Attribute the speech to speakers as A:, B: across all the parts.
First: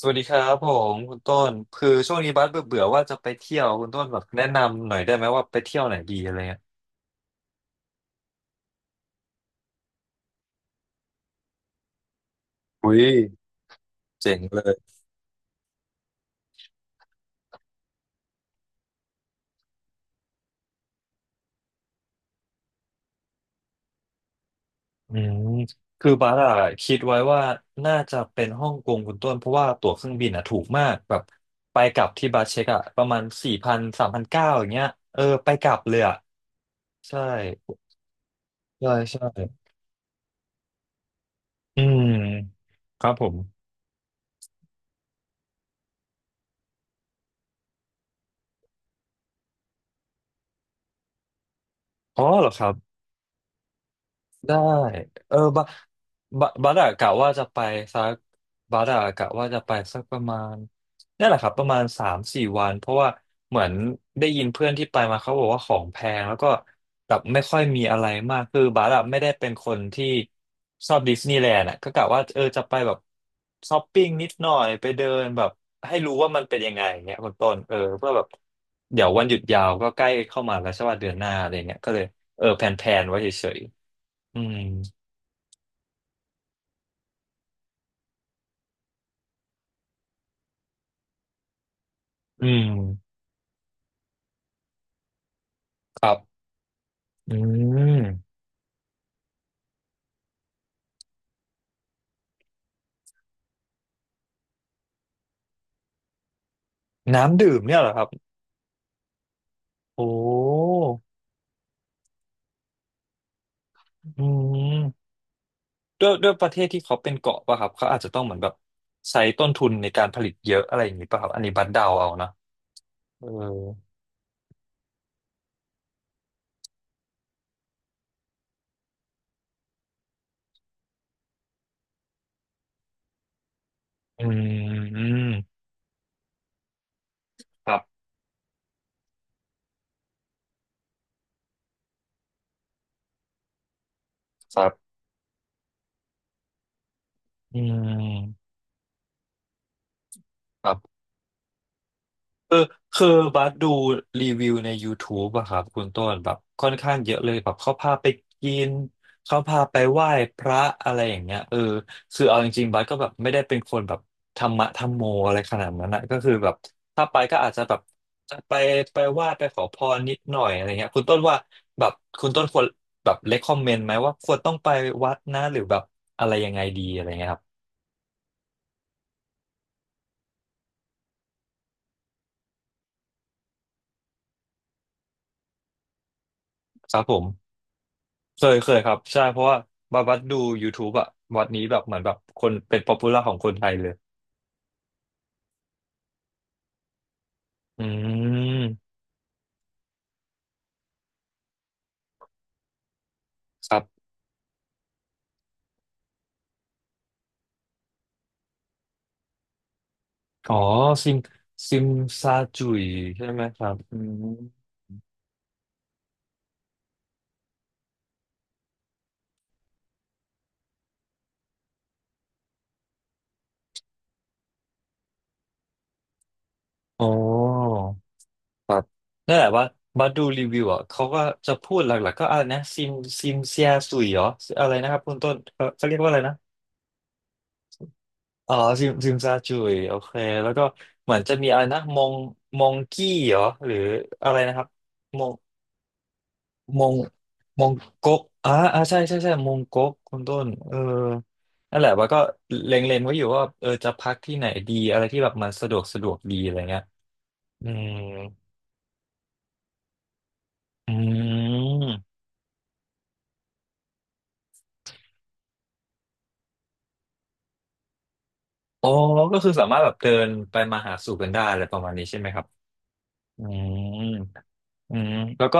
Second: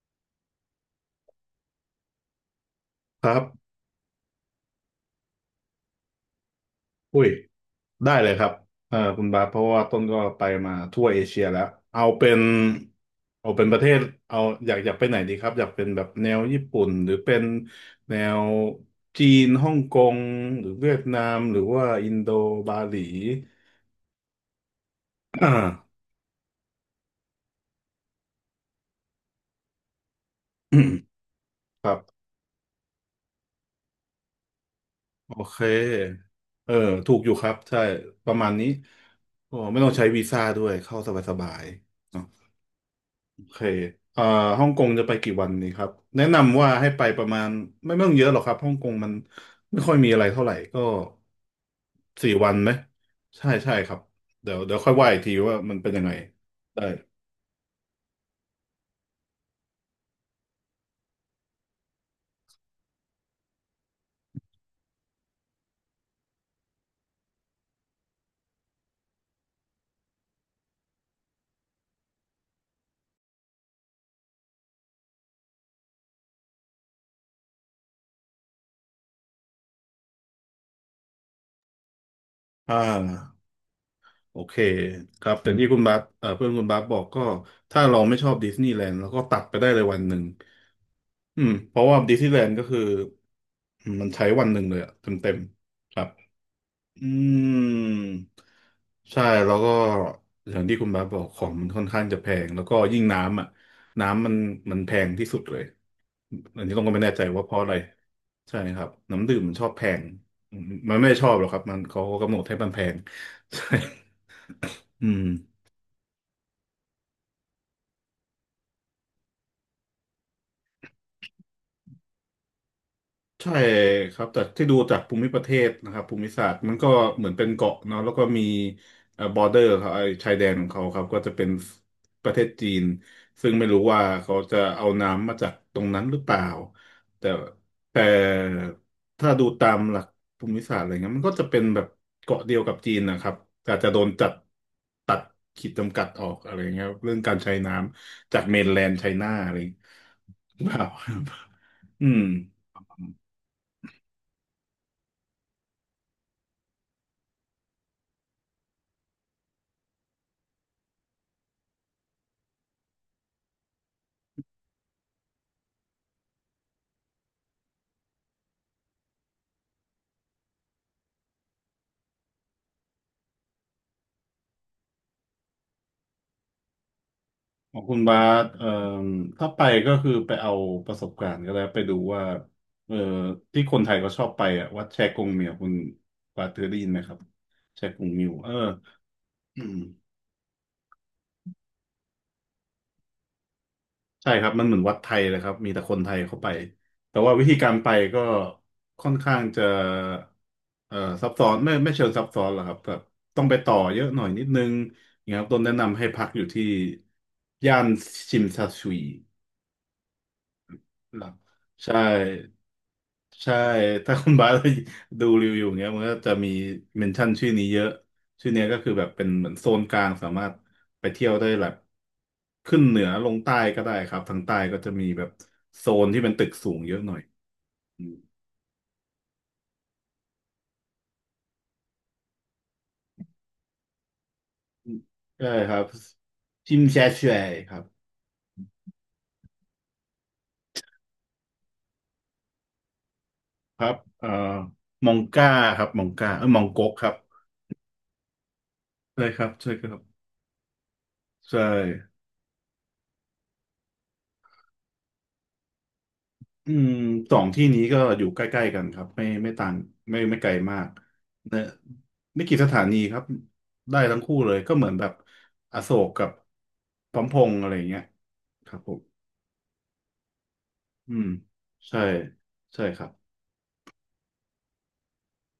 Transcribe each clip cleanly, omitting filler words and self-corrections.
A: สวัสดีครับผมคุณต้นคือช่วงนี้บัสเบื่อเบื่อว่าจะ
B: ค
A: ไป
B: รั
A: เที่ยว
B: บ
A: คุณต้นแบบแนะนำหน่อยได้ไหมว่าไปเที่ยวไหนดีอะไรเงี้ย
B: อุ้ยได้เลยครับเออคุณบาสเพราะว่าต้นก็ไปมาทั่วเอเชียแล้ว เอาเป็น
A: อุ้ย
B: เอาเป็นประเทศ
A: เจ๋
B: เอา
A: งเล
B: อยากอ
A: ย
B: ยากไปไหนดีครับ อยากเป็นแบบแนวญี่ปุ่น หรือเป็นแนวจีนฮ่องกงหรือเวียดนาม หรือว่าอินโดบาหลี
A: อืม
B: อ่า
A: คือบัสอะคิดไว้ว่าน่าจะเป็นฮ่องกงคุณต้นเพราะว่าตั๋วเครื่องบินอะถูกมากแบบไป
B: ครั
A: ก
B: บ
A: ลับที่บัสเช็คอะประมาณ4,0003,900อย่างเงี้ยเออ
B: โอ
A: ไป
B: เค
A: กลับเลยอะ
B: เออ ถู
A: ใช่
B: กอยู่ครับ ใช่ ประมาณนี้
A: ใช่ใช่
B: โอ้ไม่ต้องใช้วีซ่าด้วย เข้าสบาย
A: อืม
B: ๆเนอะ
A: ครับผม
B: โอเคเอ่อฮ่องกงจะไปกี่วันนี้ครับ แนะนำว่าให้ไปประมาณไม่ต้องเยอะหรอกครับฮ่องกงมันไม่ค่อยมีอะไรเท่าไหร่ก็
A: อ๋อ
B: สี่
A: เหร
B: วั
A: อ
B: น
A: ค
B: ไห
A: รั
B: ม
A: บ
B: ใช่ใช่ครับเดี๋
A: ได้
B: ยวเดี๋ยวค่อยว่าอีกที
A: เออ
B: ว่า
A: บา
B: มันเป็นยังไง
A: บาบัส
B: ได้
A: อะกะว่าจะไปสักบัสอะกะว่าจะไปสักประมาณนี่แหละครับประมาณสามสี่วันเพราะว่าเหมือนได้ยินเพื่อนที่ไปมาเขาบอกว่าของแพงแล้วก็แบบไม่ค่อยมีอะไรมากคือบัสอะไม่ได้เป็นคนที่ชอบดิสนีย์แลนด์อะก็กะว่าเออจะไปแบบช้อปปิ้งนิดหน่อยไปเดินแบบให้รู้ว่ามันเป็นยังไงอย่างเงี้ยคุณต้นเออเพื่อแบบเดี๋ยววันหยุดยาวก็ใกล้เข้ามาแล้วใช่ว่าเดือนหน้าอะไรเงี้ยก็เลยเออแ
B: อ่
A: ผนๆไว้
B: า
A: เฉย
B: โอ
A: อื
B: เค
A: ม
B: ครับแต่ที่คุณบาสเพื่อนคุณบาสบอกก็ถ้าเราไม่ชอบดิสนีย์แลนด์เราก็ตัดไปได้เลยวันหนึ่งอืมเพราะว่าดิสนีย์แล
A: อื
B: นด์ก็
A: ม
B: คือมันใช้วันหนึ่งเลยอะเต็มค
A: ค
B: รับ
A: รับ
B: อื
A: อื
B: ม
A: ม
B: ใช่แล้วก็อย่างที่คุณบาสบอกของมันค่อนข้างจะแพงแล้วก็ยิ่งน้ำอ่ะน้ำมันมันแพงที่สุดเลยอันนี้ต้องก็ไม่แน่ใจ
A: น้ำ
B: ว่าเพ
A: ดื่
B: ราะ
A: ม
B: อะไร
A: เนี่ยเหรอครับ
B: ใช่ครับน้ำดื่มมันชอบแพ
A: โอ
B: งอืม
A: ้
B: มันไม่ได้ชอบหรอกครับมันเขาก็กำหนดให้มันแพง ใช่
A: อื
B: อื
A: ม
B: ม
A: ด้วยด้วยประเทศที่เขาเป็นเกาะป่ะครับ เขาอาจจะต้องเหมือนแบบใช้ต้นทุนในการผลิตเยอะอะไรอย่างนี้ป่ะครับ อันนี้บัดเดาเอานะเออ
B: ใช่ครับแต่ที่ดูจากภูมิประเทศนะครับภูมิศาสตร์มันก็เหมือนเป็นเกาะเนาะแล้วก็มีบอร์เดอร์ครับไอ้ชายแดนของเขาครับก็จะเป็นประเทศจีนซึ่งไม่รู้ว่า
A: อื
B: เขาจะเอาน้ำมาจาก
A: ม
B: ตรงนั้นหรือเปล่าแต่
A: ครั
B: แต่
A: บ
B: ถ้าดูตามหลักภูมิศาสตร์อะไรเงี้ยมันก็จะเป็นแบบเกาะเดียวกับจีนนะครับแต่อาจจะโดนจัด
A: ครับ
B: ตัดขีดจำกัดออกอะไรเงี้ยครับเรื่องการใช้
A: อื
B: น้ำจาก
A: ม
B: เมนแลนด์ไชน่าอะไรอย่างเงี้ย หรือ
A: ค
B: เป
A: รั
B: ล่า
A: บ
B: ครับอืม
A: คือคือบัสดูรีวิวใน YouTube อะครับคุณต้นแบบค่อนข้างเยอะเลยแบบเขาพาไปกินเขาพาไปไหว้พระอะไรอย่างเงี้ยเออคือเอาจริงๆบัสก็แบบไม่ได้เป็นคนแบบธรรมะธรรมโมอะไรขนาดนั้นนะก็คือแบบถ้าไปก็อาจจะแบบไปไปไหว้ไปขอพรนิดหน่อยอะไรเงี้ยคุณต้นว่าแบบคุณต้นควรแบบเลคคอมเมนต์ไหมว่าควรต้องไปวัดนะหรือแบบอะไรยังไงดีอะไรเงี้ยครับ
B: ของคุณบาสถ้าไปก็คือไปเอาประสบการณ์ก็แล้วไปดูว่าเอ่อที่คนไทยก็ชอบไปอ่ะวัดแชกงเมียวคุณบาสเคยได้ยิน
A: ค
B: ไหม
A: รับ
B: ค
A: ผ
B: รับ
A: ม
B: แชกงมิว
A: เค
B: เออ
A: ยเคยครับใช่เพราะว่า
B: อืม
A: บาบัดดู YouTube อะวัดนี้แบบเหมือนแบบคนเป็นป๊อปปูล่าของคนไทยเลย
B: ใช่ครับมันเหมือนวัดไทยเลยครับมีแต่คนไทยเข้าไปแต่ว่าวิธีการ
A: อื
B: ไปก็
A: ม
B: ค่อนข้างจะเอ่อซับซ้อนไม่เชิงซับซ้อนหรอกครับแบบต้องไปต่
A: ค
B: อ
A: รั
B: เย
A: บ
B: อะหน่อยนิดนึงอย่างเงี้ยครับต้นแนะนำให้พักอยู่ที่ย่านชิมซาซุย
A: อ๋อซิม
B: หลัก
A: ซิม
B: ใช่
A: ซาจุยใช่ไหม
B: ใช่
A: ครับอื
B: ถ้า
A: ม
B: คุณบาสดูรีวิวอย่างเงี้ยมันก็จะมีเมนชั่นชื่อนี้เยอะชื่อเนี้ยก็คือแบบเป็นเหมือนโซนกลางสามารถไปเที่ยวได้แบบขึ้นเหนือลงใต้ก็ได้ครับทางใต้ก็จะมีแบบโซนที่เป็นตึกสูงเยอะ
A: อ๋
B: ห
A: อ
B: น่อยอืม
A: ครับนั่นแหละว่าบัดดูรีวิวอ่ะเขาก็จะพูดหลักๆก็อะไรนะซิมเซียสุยเหรออะไรนะครับคุณต้น
B: ใช่
A: เขา
B: ครับ
A: เขาเรียกว่าอะไรนะ
B: ชิมแชช่วยครับ
A: อ๋อซิมซาจุยโอเคแล้วก็เหมือนจะมีอะไรนะมองกี้เหรอหรือ
B: ครับ
A: อะไรนะครับ
B: มอง
A: มอง
B: ก้าครับมองก้าเออมอง
A: ม
B: ก๊ก
A: ง
B: ครับ
A: มงก๊กอ่าอ่าใช่ใช่
B: ใช่
A: ใช่
B: ครั
A: ม
B: บ
A: ง
B: ใช่ค
A: ก๊ก
B: รับ
A: คุณต้นเออ
B: ใช่
A: นั่นแหละว่าก็เล็งๆไว้อยู่ว่าเออจะพักที่ไหนดีอะไรที่แบบมันสะดวกสะดวกดีอะไร
B: อื
A: เงี้ย
B: มสองที่
A: อื
B: นี้
A: ม
B: ก็อยู่ใกล้ๆกันครับไม่ต่างไม่ไกลมาก
A: อื
B: เนอะ
A: ม
B: ไม่กี่สถานีครับได้ทั้งคู่เลยก็เหมือนแบบอโศกกับพร้อมพงษ์อะไรอย่างเงี้ยครับ
A: อ๋อ
B: ผม
A: ก็คือสามารถแบบเดินไปมาหา
B: อื
A: สู่
B: ม
A: กันได้อะไรประมาณ
B: ใช่
A: นี้ใช่ไหมครับ
B: ใช่ครับ
A: อืม อืมแล้วก็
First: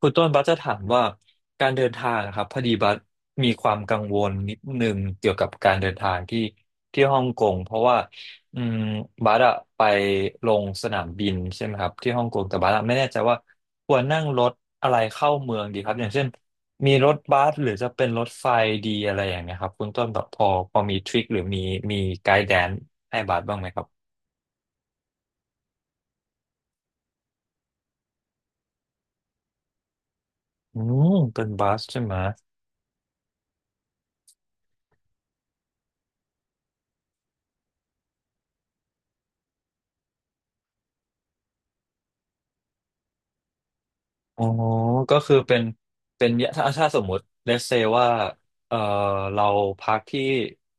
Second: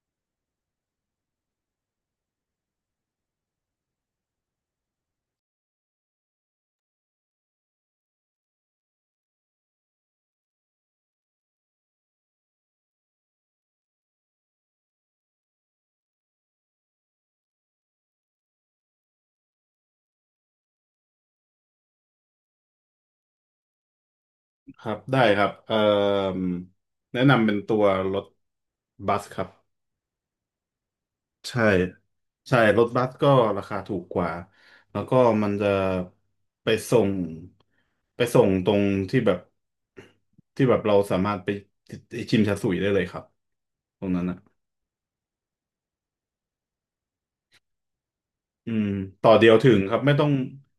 A: คุณต้นบัสจะถามว่าการเดินทางนะครับพอดีบัสมีความกังวลนิดนึงเกี่ยวกับการเดินทางที่ฮ่องกงเพราะว่าอืมบัสอะไปลงสนามบินใช่ไหมครับที่ฮ่องกงแต่บัสอะไม่แน่ใจว่าควรนั่งรถอะไรเข้าเมืองดีครับอย่างเช่นมีรถบัสหรือจะเป็นรถไฟดีอะไรอย่างเงี้ยครับคุณต้นแบบพอมีทริคหรือมีไกด์แดนให้บัสบ้างไหมครับ
B: ครับได้ครับแนะนำเป็นตัวรถบัสครับ
A: อืมเป็น
B: ใช่
A: บัสใช่ไหม
B: ใช่รถบัสก็ราคาถูกกว่าแล้วก็มันจะไปส่งไปส่งตรงที่แบบที่แบบเราสามารถไปชิมชาสุยได้เลยครับตรงนั้นอ่ะ
A: อ๋อก็คือเป็นเป็นถ้าสมมุติ let's say ว่า
B: อื
A: เออ
B: มต่อ
A: เรา
B: เดียวถึงค
A: พั
B: รับ
A: ก
B: ไม่
A: ที่
B: ต้อง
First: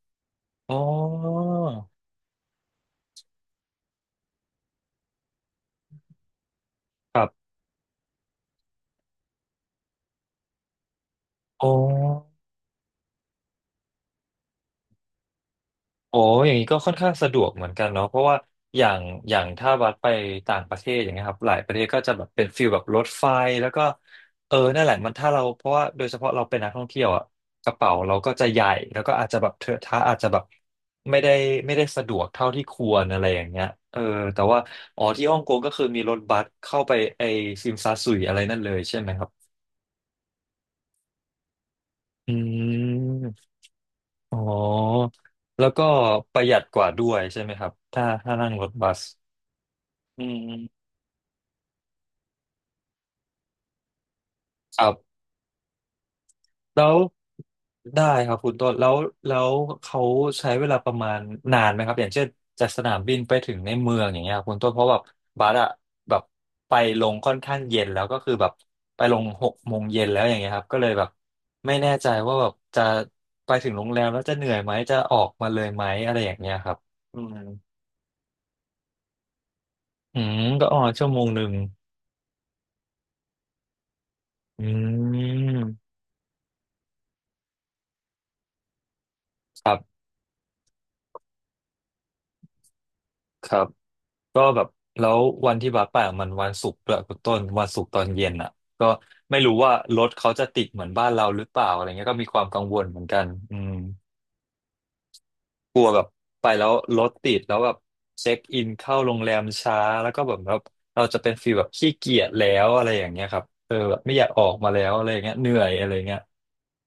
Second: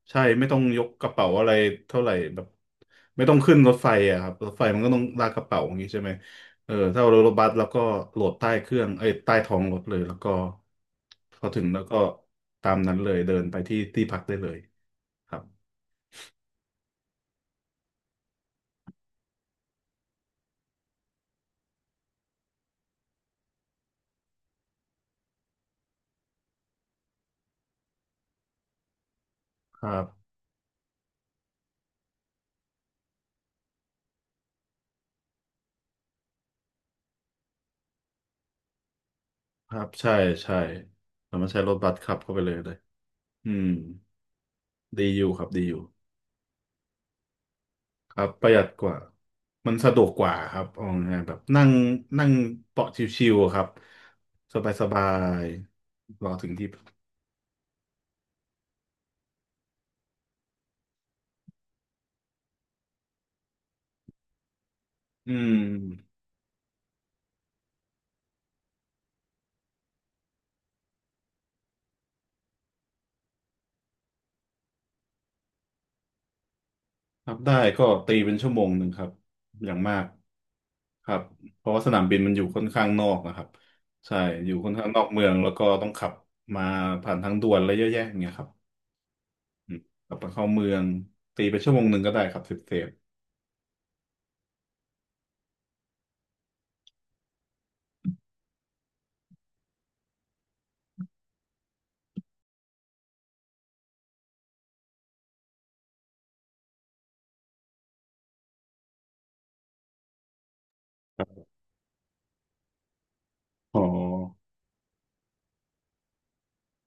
B: ใช่ไม่ต้อง
A: อ๋
B: ยกกระเป๋าอะ
A: อ
B: ไรเท่าไหร่แบบไม่ต้องขึ้นรถไฟอ่ะครับรถไฟมันก็ต้องลากกระเป๋าอย่างนี้ใช่ไหมเออถ้าเรา
A: ครั
B: รถบั
A: บ
B: สแล้วก็โหลดใต้เครื่องเอ้ยใต้ท้องรถเลยแล้วก็พอถึง
A: อ๋อ
B: แล้วก็ตามนั้นเลยเดินไปที่ที่พักได้เลยครับ
A: โอ้อย่างนี้ก็ค่อนข้างสะดวกเหมือนกันเนาะเพราะว่าอย่างอย่างถ้าบัสไปต่างประเทศอย่างเงี้ยครับหลายประเทศก็จะแบบเป็นฟิลแบบรถไฟแล้วก็เออนั่นแหละมันถ้าเราเพราะว่าโดยเฉพาะเราเป็นนักท่องเที่ยวอ่ะกระเป๋าเราก็จะใหญ่แล้วก็อาจจะแบบเทอะ
B: ครั
A: ทะ
B: บ
A: อาจจะแบบไม่ได้ไม่ได้สะดวกเท่าที่ควรอะไรอย่างเงี้ยเออแต่ว่าอ๋อที่ฮ่องกงก็คือมีรถบัสเข้าไปไอซิมซาสุยอะไรนั่นเลยใช่ไหมครับ
B: ครับใช่ใช่เรามารถใช้รถบัสขับ
A: อื
B: เข้าไปเลยอื
A: ม
B: ม
A: อ๋อ
B: ดีอยู่ครับดี
A: แล้ว
B: อยู่
A: ก็ประหยัดกว่าด้วยใช่ไหมครับถ้า
B: ครับ
A: ถ้า
B: ป
A: นั่
B: ระ
A: ง
B: หยั
A: ร
B: ด
A: ถ
B: ก
A: บั
B: ว่า
A: ส
B: มันสะดวก
A: อื
B: กว่าครับ
A: ม
B: เอาง่ายๆแบบนั่งนั่งเบาะชิวๆอะครับสบาย
A: ค
B: ส
A: รั
B: บา
A: บ
B: ยรอถึงที่
A: แล้วได้ครับคุณต้นแล้วเขาใช้เวลาประมาณนานไหมครับอย่างเช่นจากสนามบินไปถึงในเมืองอย่างเงี้ยคุณต้นเพราะแบบ
B: อื
A: บัส
B: ม
A: อะแบบไปลงค่อนข้างเย็นแล้วก็คือแบบไปลง6 โมงเย็นแล้วอย่างเงี้ยครับก็เลยแบบไม่แน่ใจว่าแบบจะไปถึงโรงแรมแล้วจะเหนื่อยไหมจะออกมาเลยไหมอะไรอย่างเงี้ยครับอื
B: ครั
A: ม
B: บได้ก็ตีเป็นชั่วโมงหนึ่งครับอย่างมาก
A: อืมก็อ๋อ
B: ค
A: ชั่ว
B: รั
A: โม
B: บ
A: งหนึ่ง
B: เพราะว่าสนามบินมันอยู่ค่อนข้างนอกนะครับใช่อยู่
A: อื
B: ค่อนข้างนอกเมืองแล้วก็
A: ม
B: ต้องขับมาผ่านทางด่วนอะไรเยอะแยะอย่างเงี้ยครับ
A: ค
B: อื
A: รั
B: ม
A: บ
B: กลับมาเข้าเมืองตีไปชั่วโมงหนึ่งก็ได้ครับเซฟเซฟ
A: ครับ ก็แบบแล้ววันที่บัสไปอะมันวันศุกร์ด้วยคุณต้นวันศุกร์ตอนเย็นอ่ะก็ไม่รู้ว่ารถเขาจะติดเหมือนบ้านเราหรือเปล่าอะไรเงี้ยก็มีความกังวลเหมือนกันอืมกลัวแบบไปแล้วรถติดแล้วแบบเช็คอินเข้าโรงแรมช้าแล้วก็แบบเราจะเป็นฟีลแบบขี้เกียจแล้วอะไรอย่างเงี้ยครับเออ
B: อ๋อ
A: แบบไม่อยากออกมาแล้วอะไรอย่างเงี้ยเหนื่อยอะไรเงี้ย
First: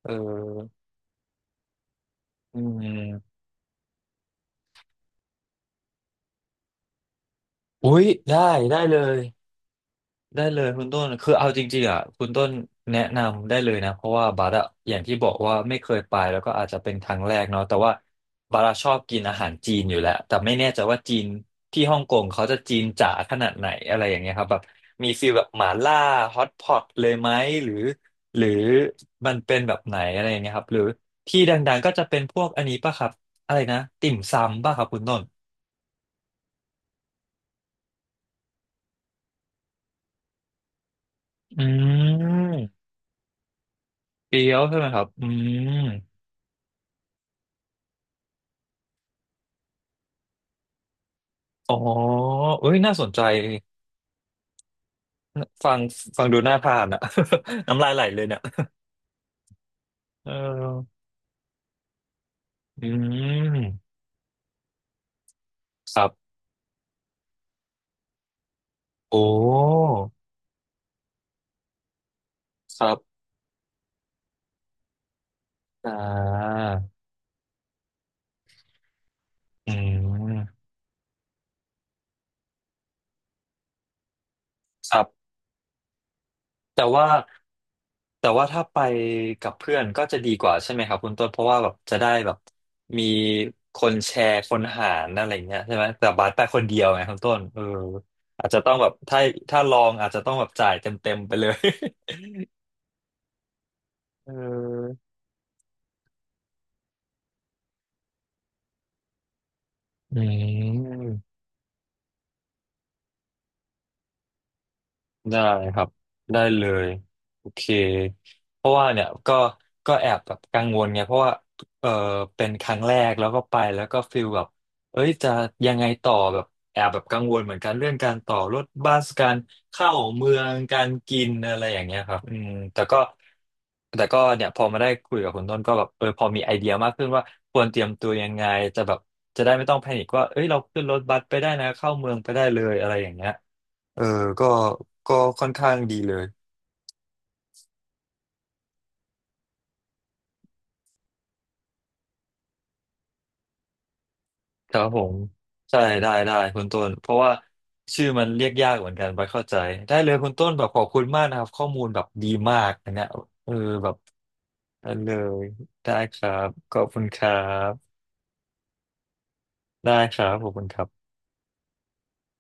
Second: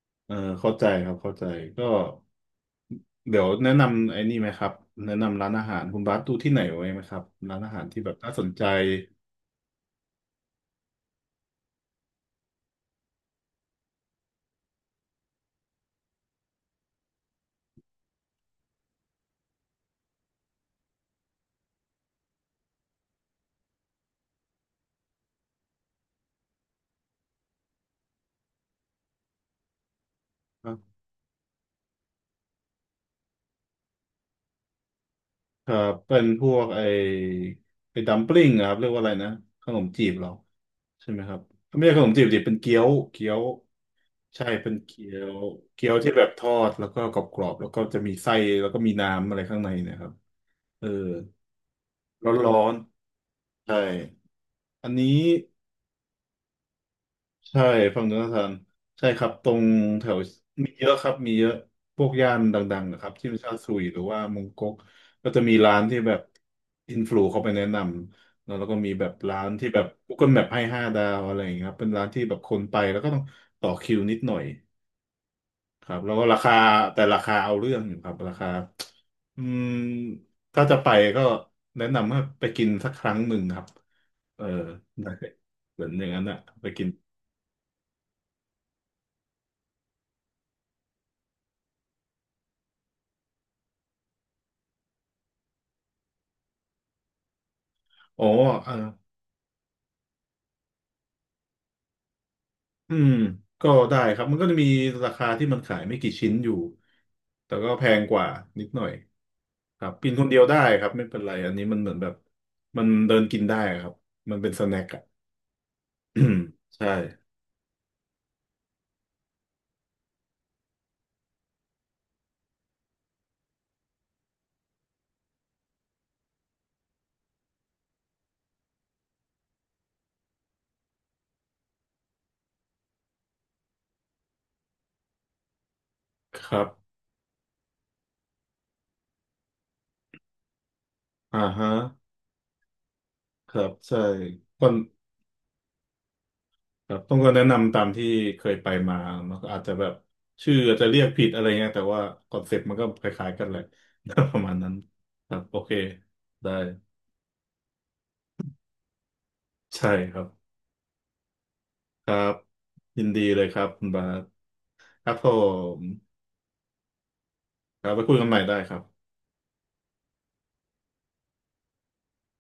A: เออ
B: เออเข้าใจครับเข้าใจก็
A: อืม
B: เดี๋ยวแนะนำไอ้นี่ไหมครับแนะนำร้านอาหารคุณบาสดูที่ไหนไว้ไหมครับร้านอาหาร
A: อุ้
B: ที่
A: ย
B: แบบน่า
A: ได้
B: สนใจ
A: ได้เลย ได้เลยคุณต้นคือเอาจริงๆอ่ะคุณต้นแนะนำได้เลยนะเพราะว่าบัสอะอย่างที่บอกว่าไม่เคยไปแล้วก็อาจจะเป็นครั้งแรกเนาะแต่ว่าบัสอะชอบกินอาหารจีนอยู่แล้วแต่ไม่แน่ใจว่าจีนที่ฮ่องกงเขาจะจีนจ๋าขนาดไหนอะไรอย่างเงี้ยครับแบบมีฟีลแบบหม่าล่าฮอตพอตเลยไหมหรือหรือมันเป็นแบบไหนอะไรอย่างเงี้ยค
B: ค
A: รับ
B: รั
A: หรือที่ดังๆก็จะเป็นพวกอันนี้ป่ะครับอะไรนะติ่มซำป่ะครับคุณต้น
B: บเป็นพวกไอ้ดัมปลิ้งอะครับเรียกว่าอะไรนะขนมจีบเหรอใช่ไหมครับ
A: อื
B: ไม่ใช่ขนมจีบดิเป็นเกี๊ย
A: ม
B: วเกี๊ยว
A: เกี๊
B: ใช่
A: ยว
B: เป็น
A: ใช่ไหมครั
B: เกี๊
A: บ
B: ย
A: อื
B: ว
A: ม
B: เกี๊ยวที่แบบทอดแล้วก็กรอบๆแล้วก็จะมีไส้แล้วก็มีน้ำอะไรข้างในเนะครับเออ
A: อ๋อ
B: ร้อ
A: เอ้
B: น
A: ยน่าสนใจ
B: ๆใช่ อันนี้
A: ฟังฟังดูน่าทานอ่ะ
B: ใช่
A: น้ำลายไห
B: ฝั่
A: ล
B: งธ
A: เลย
B: นา
A: เนี่ย
B: คารใช่ครับตรงแถว
A: เอ
B: มีเยอะ
A: อ
B: ครับมีเยอะพวกย่านดัง
A: อื
B: ๆนะครับที่มันชาซุย
A: ม
B: หรือว่ามงก๊กก็จะมีร้าน
A: ค
B: ที่
A: รั
B: แบบ
A: บ
B: อินฟลูเขาไปแนะนำแล้วแล้วก็มีแบบ
A: โอ้
B: ร้านที่แบบ Google Map ให้5 ดาวอะไรอย่างเงี้ยครับเป็นร้านที่แบบคนไป
A: ครั
B: แล้วก็ต้อง
A: บ
B: ต่อคิวนิดหน่อย ค
A: อ่
B: รับแล้วก็ราคา
A: า
B: แต่ราคาเอาเรื่องอยู่ครับราคาอืม
A: อื
B: ถ้า
A: ม
B: จะไปก็แนะนำว่าไปกินสักครั้งหนึ่งครับเออ
A: ค รั
B: ได้
A: บ
B: เหมือนอย่างนั้นอะไป
A: แต่
B: กิน
A: ว่าแต่ว่าถ้าไปกับเพื่อนก็จะดีกว่าใช่ไหมครับคุณต้นเพราะว่าแบบจะได้แบบมีคนแชร์คนหารอะไรเงี้ยใช่ไหมแต่บาสไปคนเดียวไงคุณต้นเออ
B: อ๋อ
A: อาจจะ
B: เอ
A: ต้
B: อ
A: องแบบถ้าถ้าลองอาจจะต้องแบบจ่ายเต็มเต็มไปเลย
B: อืมก็ได้ครั บ
A: เออ
B: มันก็จะมีราคาที่มันขายไม่กี่ชิ้นอยู่แต่ก็แพงกว่านิดหน่อยครับกิน
A: อื
B: คนเดียวได้ครับไม่เป็นไร
A: ม
B: อันนี้มันเหมือนแบบมันเดินกินได้ครับมันเป็นสแน็คอะ
A: ได้ครับ ได้เล ย
B: ใช่
A: โอเคเพราะว่าเนี่ยก็ก็แอบแบบกังวลไงเพราะว่าเออเป็นครั้งแรกแล้วก็ไปแล้วก็ฟิลแบบเอ้ยจะยังไงต่อแบบแอบแบบกังวลเหมือนกันเรื่องการต่อรถบัสการเข้าเมืองการกินอะไรอย่างเงี้ยครับอืมแต่ก็เนี่ยพอมาได้คุยกับคุณต้นก็แบบเออพอมี
B: ค
A: ไอ
B: รั
A: เดียมา
B: บ
A: กขึ้นว่าควรเตรียมตัวยังไงจะแบบจะได้ไม่ต้องแพนิคว่าเอ้ยเราขึ้นรถบัสไป
B: อ่า
A: ได้นะ
B: ฮะ
A: เข้าเมืองไปได้เลยอะไรอย่างเงี้ย
B: ครับใช่
A: เออก็
B: ก่อน
A: ก็ค่อนข้างดีเลย
B: ครับต้องก็แนะนำตามที่เคยไปมามันก็อาจจะแบบชื่ออาจจะเรียกผิดอะไรเงี้ยแต่ว่าคอนเซ็ปต์มันก็คล้ายๆกันแหละ ประมาณนั้
A: ค
B: น
A: รับผม
B: ครับโอเค
A: ใช่ได้ได้
B: ได้
A: คุณต้นเพราะว่าชื่อมันเรียกยากเหมือนกันไปเข้าใจ
B: ใช่
A: ได้เล
B: ค
A: ย
B: รับ
A: คุณต้นแบบขอบคุณมากนะครับข้อมูลแบ
B: ค
A: บ
B: รั
A: ดี
B: บ
A: มากอัน
B: ยิ
A: เนี้ย
B: นดีเลย
A: เออ
B: ครับคุณ
A: แบบ
B: บาส
A: อัน
B: ค
A: เล
B: รับผ
A: ย
B: ม
A: ได้ครับขอบคุณครั
B: ครับ
A: บ
B: ไปคุยกันใหม่ได้ครับ
A: ได้ครับขอบคุณครับ